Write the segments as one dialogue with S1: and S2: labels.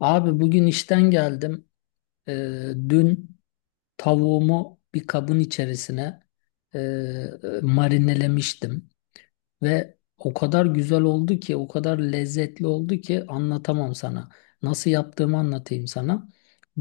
S1: Abi bugün işten geldim. Dün tavuğumu bir kabın içerisine marinelemiştim. Ve o kadar güzel oldu ki, o kadar lezzetli oldu ki anlatamam sana. Nasıl yaptığımı anlatayım sana.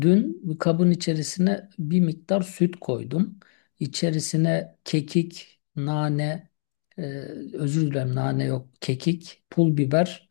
S1: Dün bir kabın içerisine bir miktar süt koydum. İçerisine kekik, nane, e, özür dilerim nane yok, kekik, pul biber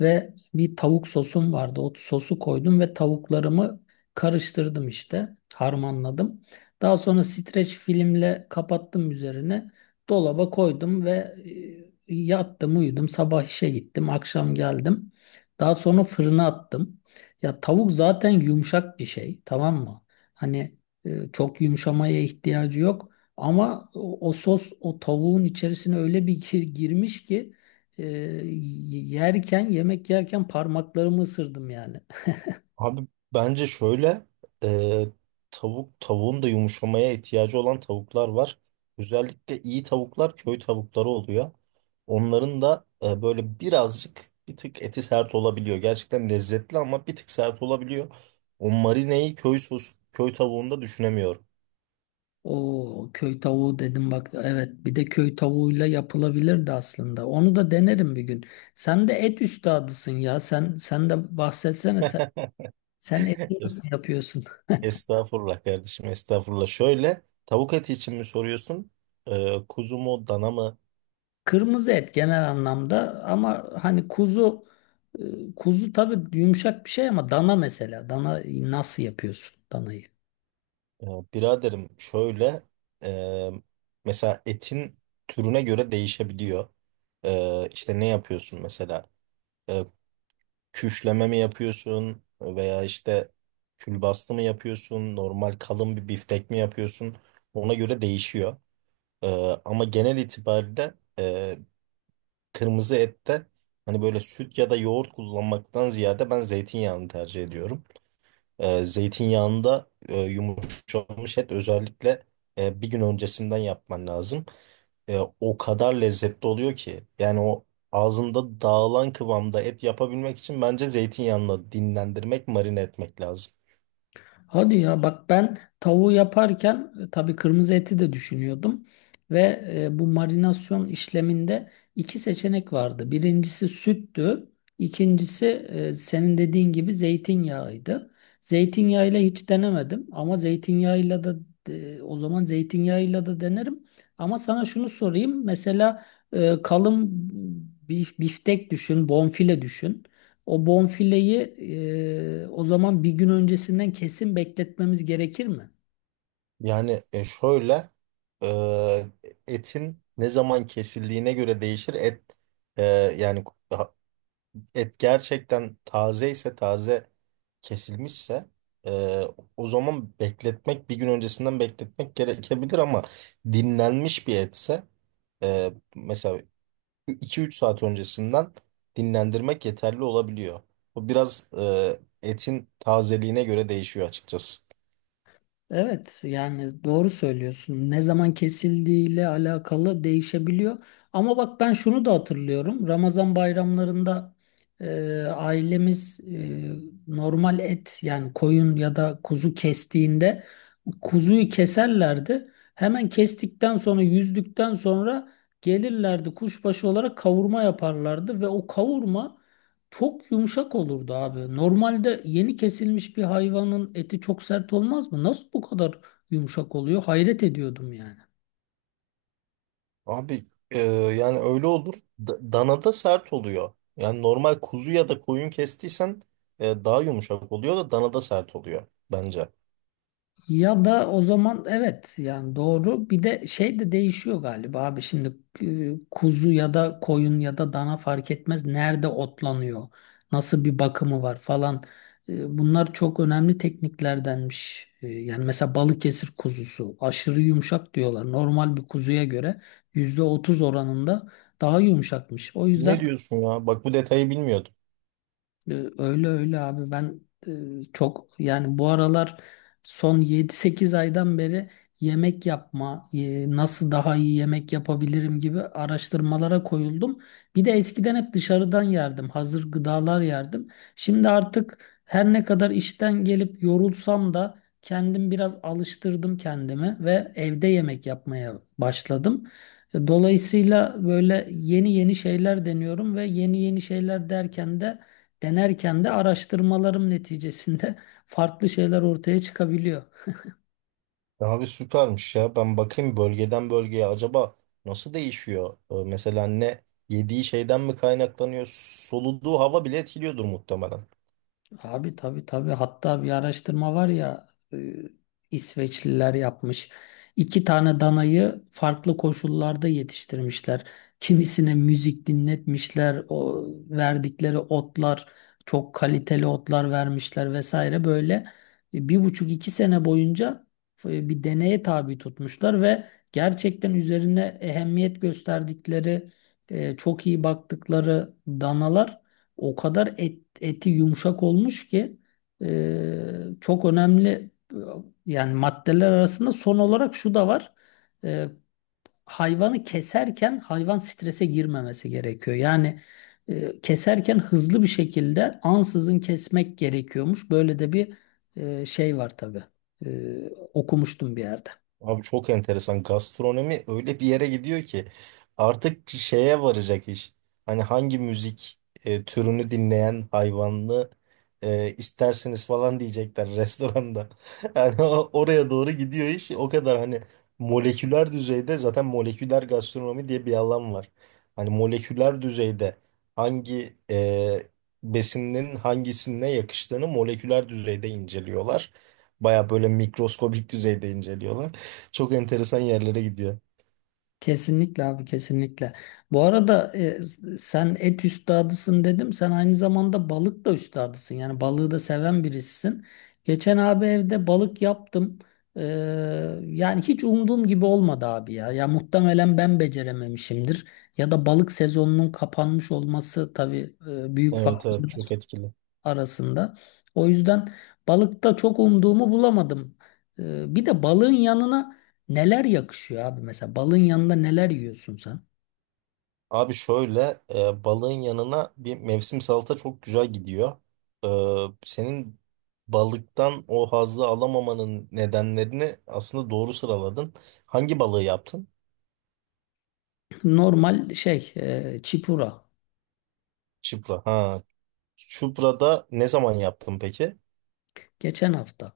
S1: ve bir tavuk sosum vardı. O sosu koydum ve tavuklarımı karıştırdım işte, harmanladım. Daha sonra streç filmle kapattım üzerine dolaba koydum ve e, yattım, uyudum, sabah işe gittim, akşam geldim. Daha sonra fırına attım. Ya tavuk zaten yumuşak bir şey, tamam mı? Hani çok yumuşamaya ihtiyacı yok. Ama o sos o tavuğun içerisine öyle bir girmiş ki, yerken, yemek yerken parmaklarımı ısırdım yani.
S2: Abi bence şöyle, e, tavuğun da yumuşamaya ihtiyacı olan tavuklar var. Özellikle iyi tavuklar köy tavukları oluyor. Onların da böyle birazcık bir tık eti sert olabiliyor. Gerçekten lezzetli ama bir tık sert olabiliyor. O marineyi köy tavuğunda düşünemiyorum.
S1: O köy tavuğu dedim bak, evet, bir de köy tavuğuyla yapılabilirdi aslında. Onu da denerim bir gün. Sen de et üstadısın ya. Sen de bahsetsene sen, sen eti
S2: Es-
S1: nasıl yapıyorsun?
S2: Estağfurullah kardeşim, estağfurullah. Şöyle, tavuk eti için mi soruyorsun? Kuzu mu, dana mı?
S1: Kırmızı et genel anlamda ama hani kuzu, e, kuzu tabii yumuşak bir şey ama dana, mesela dana nasıl yapıyorsun danayı?
S2: Ee, Biraderim, şöyle e, mesela etin türüne göre değişebiliyor. İşte ne yapıyorsun mesela? Ee, Küşleme mi yapıyorsun, veya işte külbastı mı yapıyorsun? Normal kalın bir biftek mi yapıyorsun? Ona göre değişiyor. Ee, Ama genel itibariyle kırmızı ette hani böyle süt ya da yoğurt kullanmaktan ziyade ben zeytinyağını tercih ediyorum. Zeytinyağında yumuşamış et özellikle bir gün öncesinden yapman lazım. O kadar lezzetli oluyor ki, yani o ağzında dağılan kıvamda et yapabilmek için bence zeytinyağını dinlendirmek, marine etmek lazım.
S1: Hadi ya, bak ben tavuğu yaparken tabii kırmızı eti de düşünüyordum ve bu marinasyon işleminde iki seçenek vardı. Birincisi süttü, ikincisi senin dediğin gibi zeytinyağıydı. Zeytinyağıyla hiç denemedim ama zeytinyağıyla da o zaman zeytinyağıyla da denerim. Ama sana şunu sorayım mesela, kalın biftek düşün, bonfile düşün. O bonfileyi o zaman bir gün öncesinden kesin bekletmemiz gerekir mi?
S2: Yani şöyle, e, etin ne zaman kesildiğine göre değişir. Et e, yani et gerçekten taze ise, taze kesilmişse e, o zaman bir gün öncesinden bekletmek gerekebilir, ama dinlenmiş bir etse mesela 2-3 saat öncesinden dinlendirmek yeterli olabiliyor. Bu biraz etin tazeliğine göre değişiyor açıkçası.
S1: Evet, yani doğru söylüyorsun. Ne zaman kesildiğiyle alakalı değişebiliyor. Ama bak ben şunu da hatırlıyorum. Ramazan bayramlarında ailemiz, normal et yani koyun ya da kuzu kestiğinde kuzuyu keserlerdi. Hemen kestikten sonra, yüzdükten sonra gelirlerdi kuşbaşı olarak kavurma yaparlardı ve o kavurma çok yumuşak olurdu abi. Normalde yeni kesilmiş bir hayvanın eti çok sert olmaz mı? Nasıl bu kadar yumuşak oluyor? Hayret ediyordum yani.
S2: Abi yani öyle olur. Danada sert oluyor. Yani normal kuzu ya da koyun kestiysen daha yumuşak oluyor da danada sert oluyor bence.
S1: Ya da o zaman, evet, yani doğru. Bir de şey de değişiyor galiba abi, şimdi kuzu ya da koyun ya da dana fark etmez, nerede otlanıyor, nasıl bir bakımı var falan. E, Bunlar çok önemli tekniklerdenmiş. E, Yani mesela Balıkesir kuzusu aşırı yumuşak diyorlar. Normal bir kuzuya göre %30 oranında daha yumuşakmış. O
S2: Ne
S1: yüzden
S2: diyorsun ya? Bak, bu detayı bilmiyordum.
S1: öyle öyle abi, ben çok yani bu aralar, son yedi sekiz aydan beri yemek yapma, nasıl daha iyi yemek yapabilirim gibi araştırmalara koyuldum. Bir de eskiden hep dışarıdan yerdim, hazır gıdalar yerdim. Şimdi artık her ne kadar işten gelip yorulsam da kendim biraz alıştırdım kendimi ve evde yemek yapmaya başladım. Dolayısıyla böyle yeni yeni şeyler deniyorum ve yeni yeni şeyler derken de, denerken de araştırmalarım neticesinde farklı şeyler ortaya çıkabiliyor.
S2: Ya abi, süpermiş ya. Ben bakayım, bölgeden bölgeye acaba nasıl değişiyor? Mesela ne yediği şeyden mi kaynaklanıyor? Soluduğu hava bile etkiliyordur muhtemelen.
S1: Abi tabii tabii, hatta bir araştırma var ya, e, İsveçliler yapmış. İki tane danayı farklı koşullarda yetiştirmişler. Kimisine müzik dinletmişler, o verdikleri otlar çok kaliteli otlar vermişler vesaire, böyle bir buçuk iki sene boyunca bir deneye tabi tutmuşlar ve gerçekten üzerine ehemmiyet gösterdikleri, çok iyi baktıkları danalar o kadar eti yumuşak olmuş ki, çok önemli e, yani maddeler arasında son olarak şu da var. E, hayvanı keserken hayvan strese girmemesi gerekiyor. Yani keserken hızlı bir şekilde ansızın kesmek gerekiyormuş. Böyle de bir şey var tabii. E, okumuştum bir yerde.
S2: Abi, çok enteresan. Gastronomi öyle bir yere gidiyor ki artık şeye varacak iş. Hani hangi müzik türünü dinleyen hayvanlı isterseniz falan diyecekler restoranda. Yani oraya doğru gidiyor iş. O kadar hani moleküler düzeyde, zaten moleküler gastronomi diye bir alan var. Hani moleküler düzeyde hangi besinin hangisine yakıştığını moleküler düzeyde inceliyorlar. Baya böyle mikroskobik düzeyde inceliyorlar. Çok enteresan yerlere gidiyor.
S1: Kesinlikle abi, kesinlikle. Bu arada sen et üstadısın dedim. Sen aynı zamanda balık da üstadısın. Yani balığı da seven birisisin. Geçen abi evde balık yaptım. Ee, Yani hiç umduğum gibi olmadı abi ya. Ya muhtemelen ben becerememişimdir. Ya da balık sezonunun kapanmış olması tabii, büyük
S2: Evet, evet,
S1: faktör
S2: çok etkili.
S1: arasında. O yüzden balıkta çok umduğumu bulamadım. Bir de balığın yanına neler yakışıyor abi? Mesela balığın yanında neler yiyorsun sen?
S2: Abi şöyle, balığın yanına bir mevsim salata çok güzel gidiyor. E, Senin balıktan o hazzı alamamanın nedenlerini aslında doğru sıraladın. Hangi balığı yaptın?
S1: Normal şey, çipura.
S2: Çupra. Ha, çuprada ne zaman yaptın peki?
S1: Geçen hafta.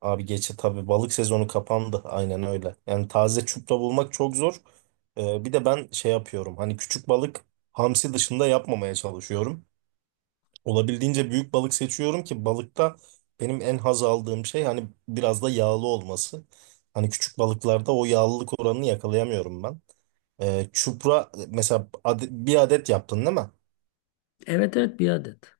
S2: Abi geçe, tabii balık sezonu kapandı, aynen öyle. Yani taze çupra bulmak çok zor. E, bir de ben şey yapıyorum. Hani küçük balık, hamsi dışında yapmamaya çalışıyorum. Olabildiğince büyük balık seçiyorum ki, balıkta benim en haz aldığım şey hani biraz da yağlı olması. Hani küçük balıklarda o yağlılık oranını yakalayamıyorum ben. Çupra mesela, bir adet yaptın değil mi?
S1: Evet, evet, bir adet.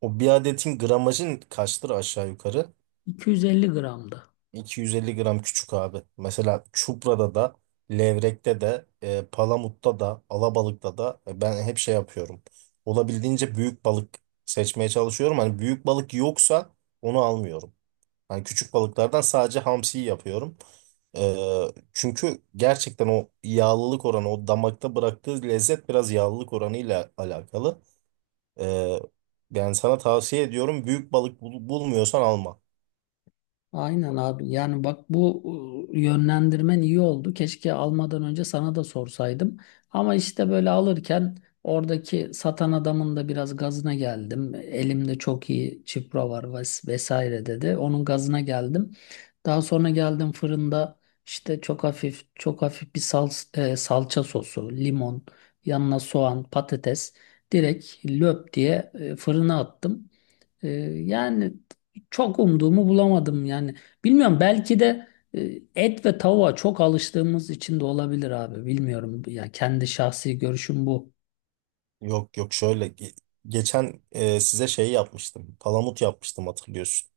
S2: O bir adetin gramajın kaçtır aşağı yukarı?
S1: 250 gramdı.
S2: 250 gram küçük abi. Mesela çuprada da, levrekte de, palamutta da, alabalıkta da, ben hep şey yapıyorum. Olabildiğince büyük balık seçmeye çalışıyorum. Hani büyük balık yoksa onu almıyorum. Yani küçük balıklardan sadece hamsiyi yapıyorum. Ee, Çünkü gerçekten o yağlılık oranı, o damakta bıraktığı lezzet biraz yağlılık oranıyla alakalı. Ee, Yani sana tavsiye ediyorum, büyük balık bulmuyorsan alma.
S1: Aynen abi. Yani bak, bu yönlendirmen iyi oldu. Keşke almadan önce sana da sorsaydım. Ama işte böyle alırken oradaki satan adamın da biraz gazına geldim. Elimde çok iyi çipro var vesaire dedi. Onun gazına geldim. Daha sonra geldim fırında işte çok hafif çok hafif bir salça sosu, limon, yanına soğan, patates direkt löp diye fırına attım. Ee, Yani çok umduğumu bulamadım yani. Bilmiyorum, belki de e, et ve tavuğa çok alıştığımız için de olabilir abi. Bilmiyorum. Yani kendi şahsi görüşüm bu.
S2: Yok, yok, şöyle, geçen size şey yapmıştım. Palamut yapmıştım, hatırlıyorsun.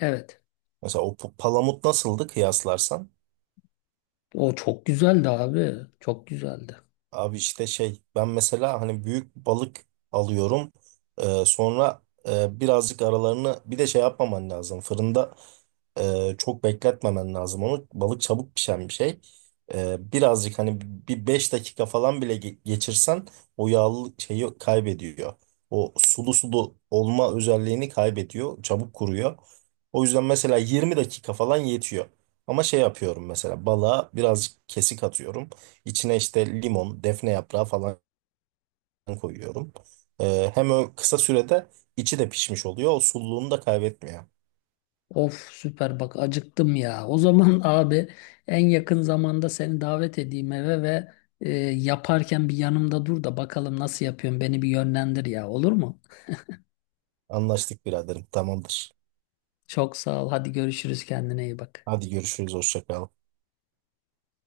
S1: Evet.
S2: Mesela o palamut nasıldı kıyaslarsan?
S1: O çok güzeldi abi. Çok güzeldi.
S2: Abi işte şey, ben mesela hani büyük balık alıyorum. Sonra birazcık aralarını bir de şey yapmaman lazım. Fırında çok bekletmemen lazım onu. Balık çabuk pişen bir şey. Birazcık hani bir 5 dakika falan bile geçirsen o yağlı şeyi kaybediyor. O sulu sulu olma özelliğini kaybediyor. Çabuk kuruyor. O yüzden mesela 20 dakika falan yetiyor. Ama şey yapıyorum, mesela balığa birazcık kesik atıyorum. İçine işte limon, defne yaprağı falan koyuyorum. Hem o kısa sürede içi de pişmiş oluyor, o sululuğunu da kaybetmiyor.
S1: Of süper, bak acıktım ya. O zaman abi en yakın zamanda seni davet edeyim eve ve, yaparken bir yanımda dur da bakalım nasıl yapıyorsun, beni bir yönlendir ya, olur mu?
S2: Anlaştık biraderim. Tamamdır.
S1: Çok sağ ol. Hadi görüşürüz. Kendine iyi bak.
S2: Hadi görüşürüz. Hoşça kal.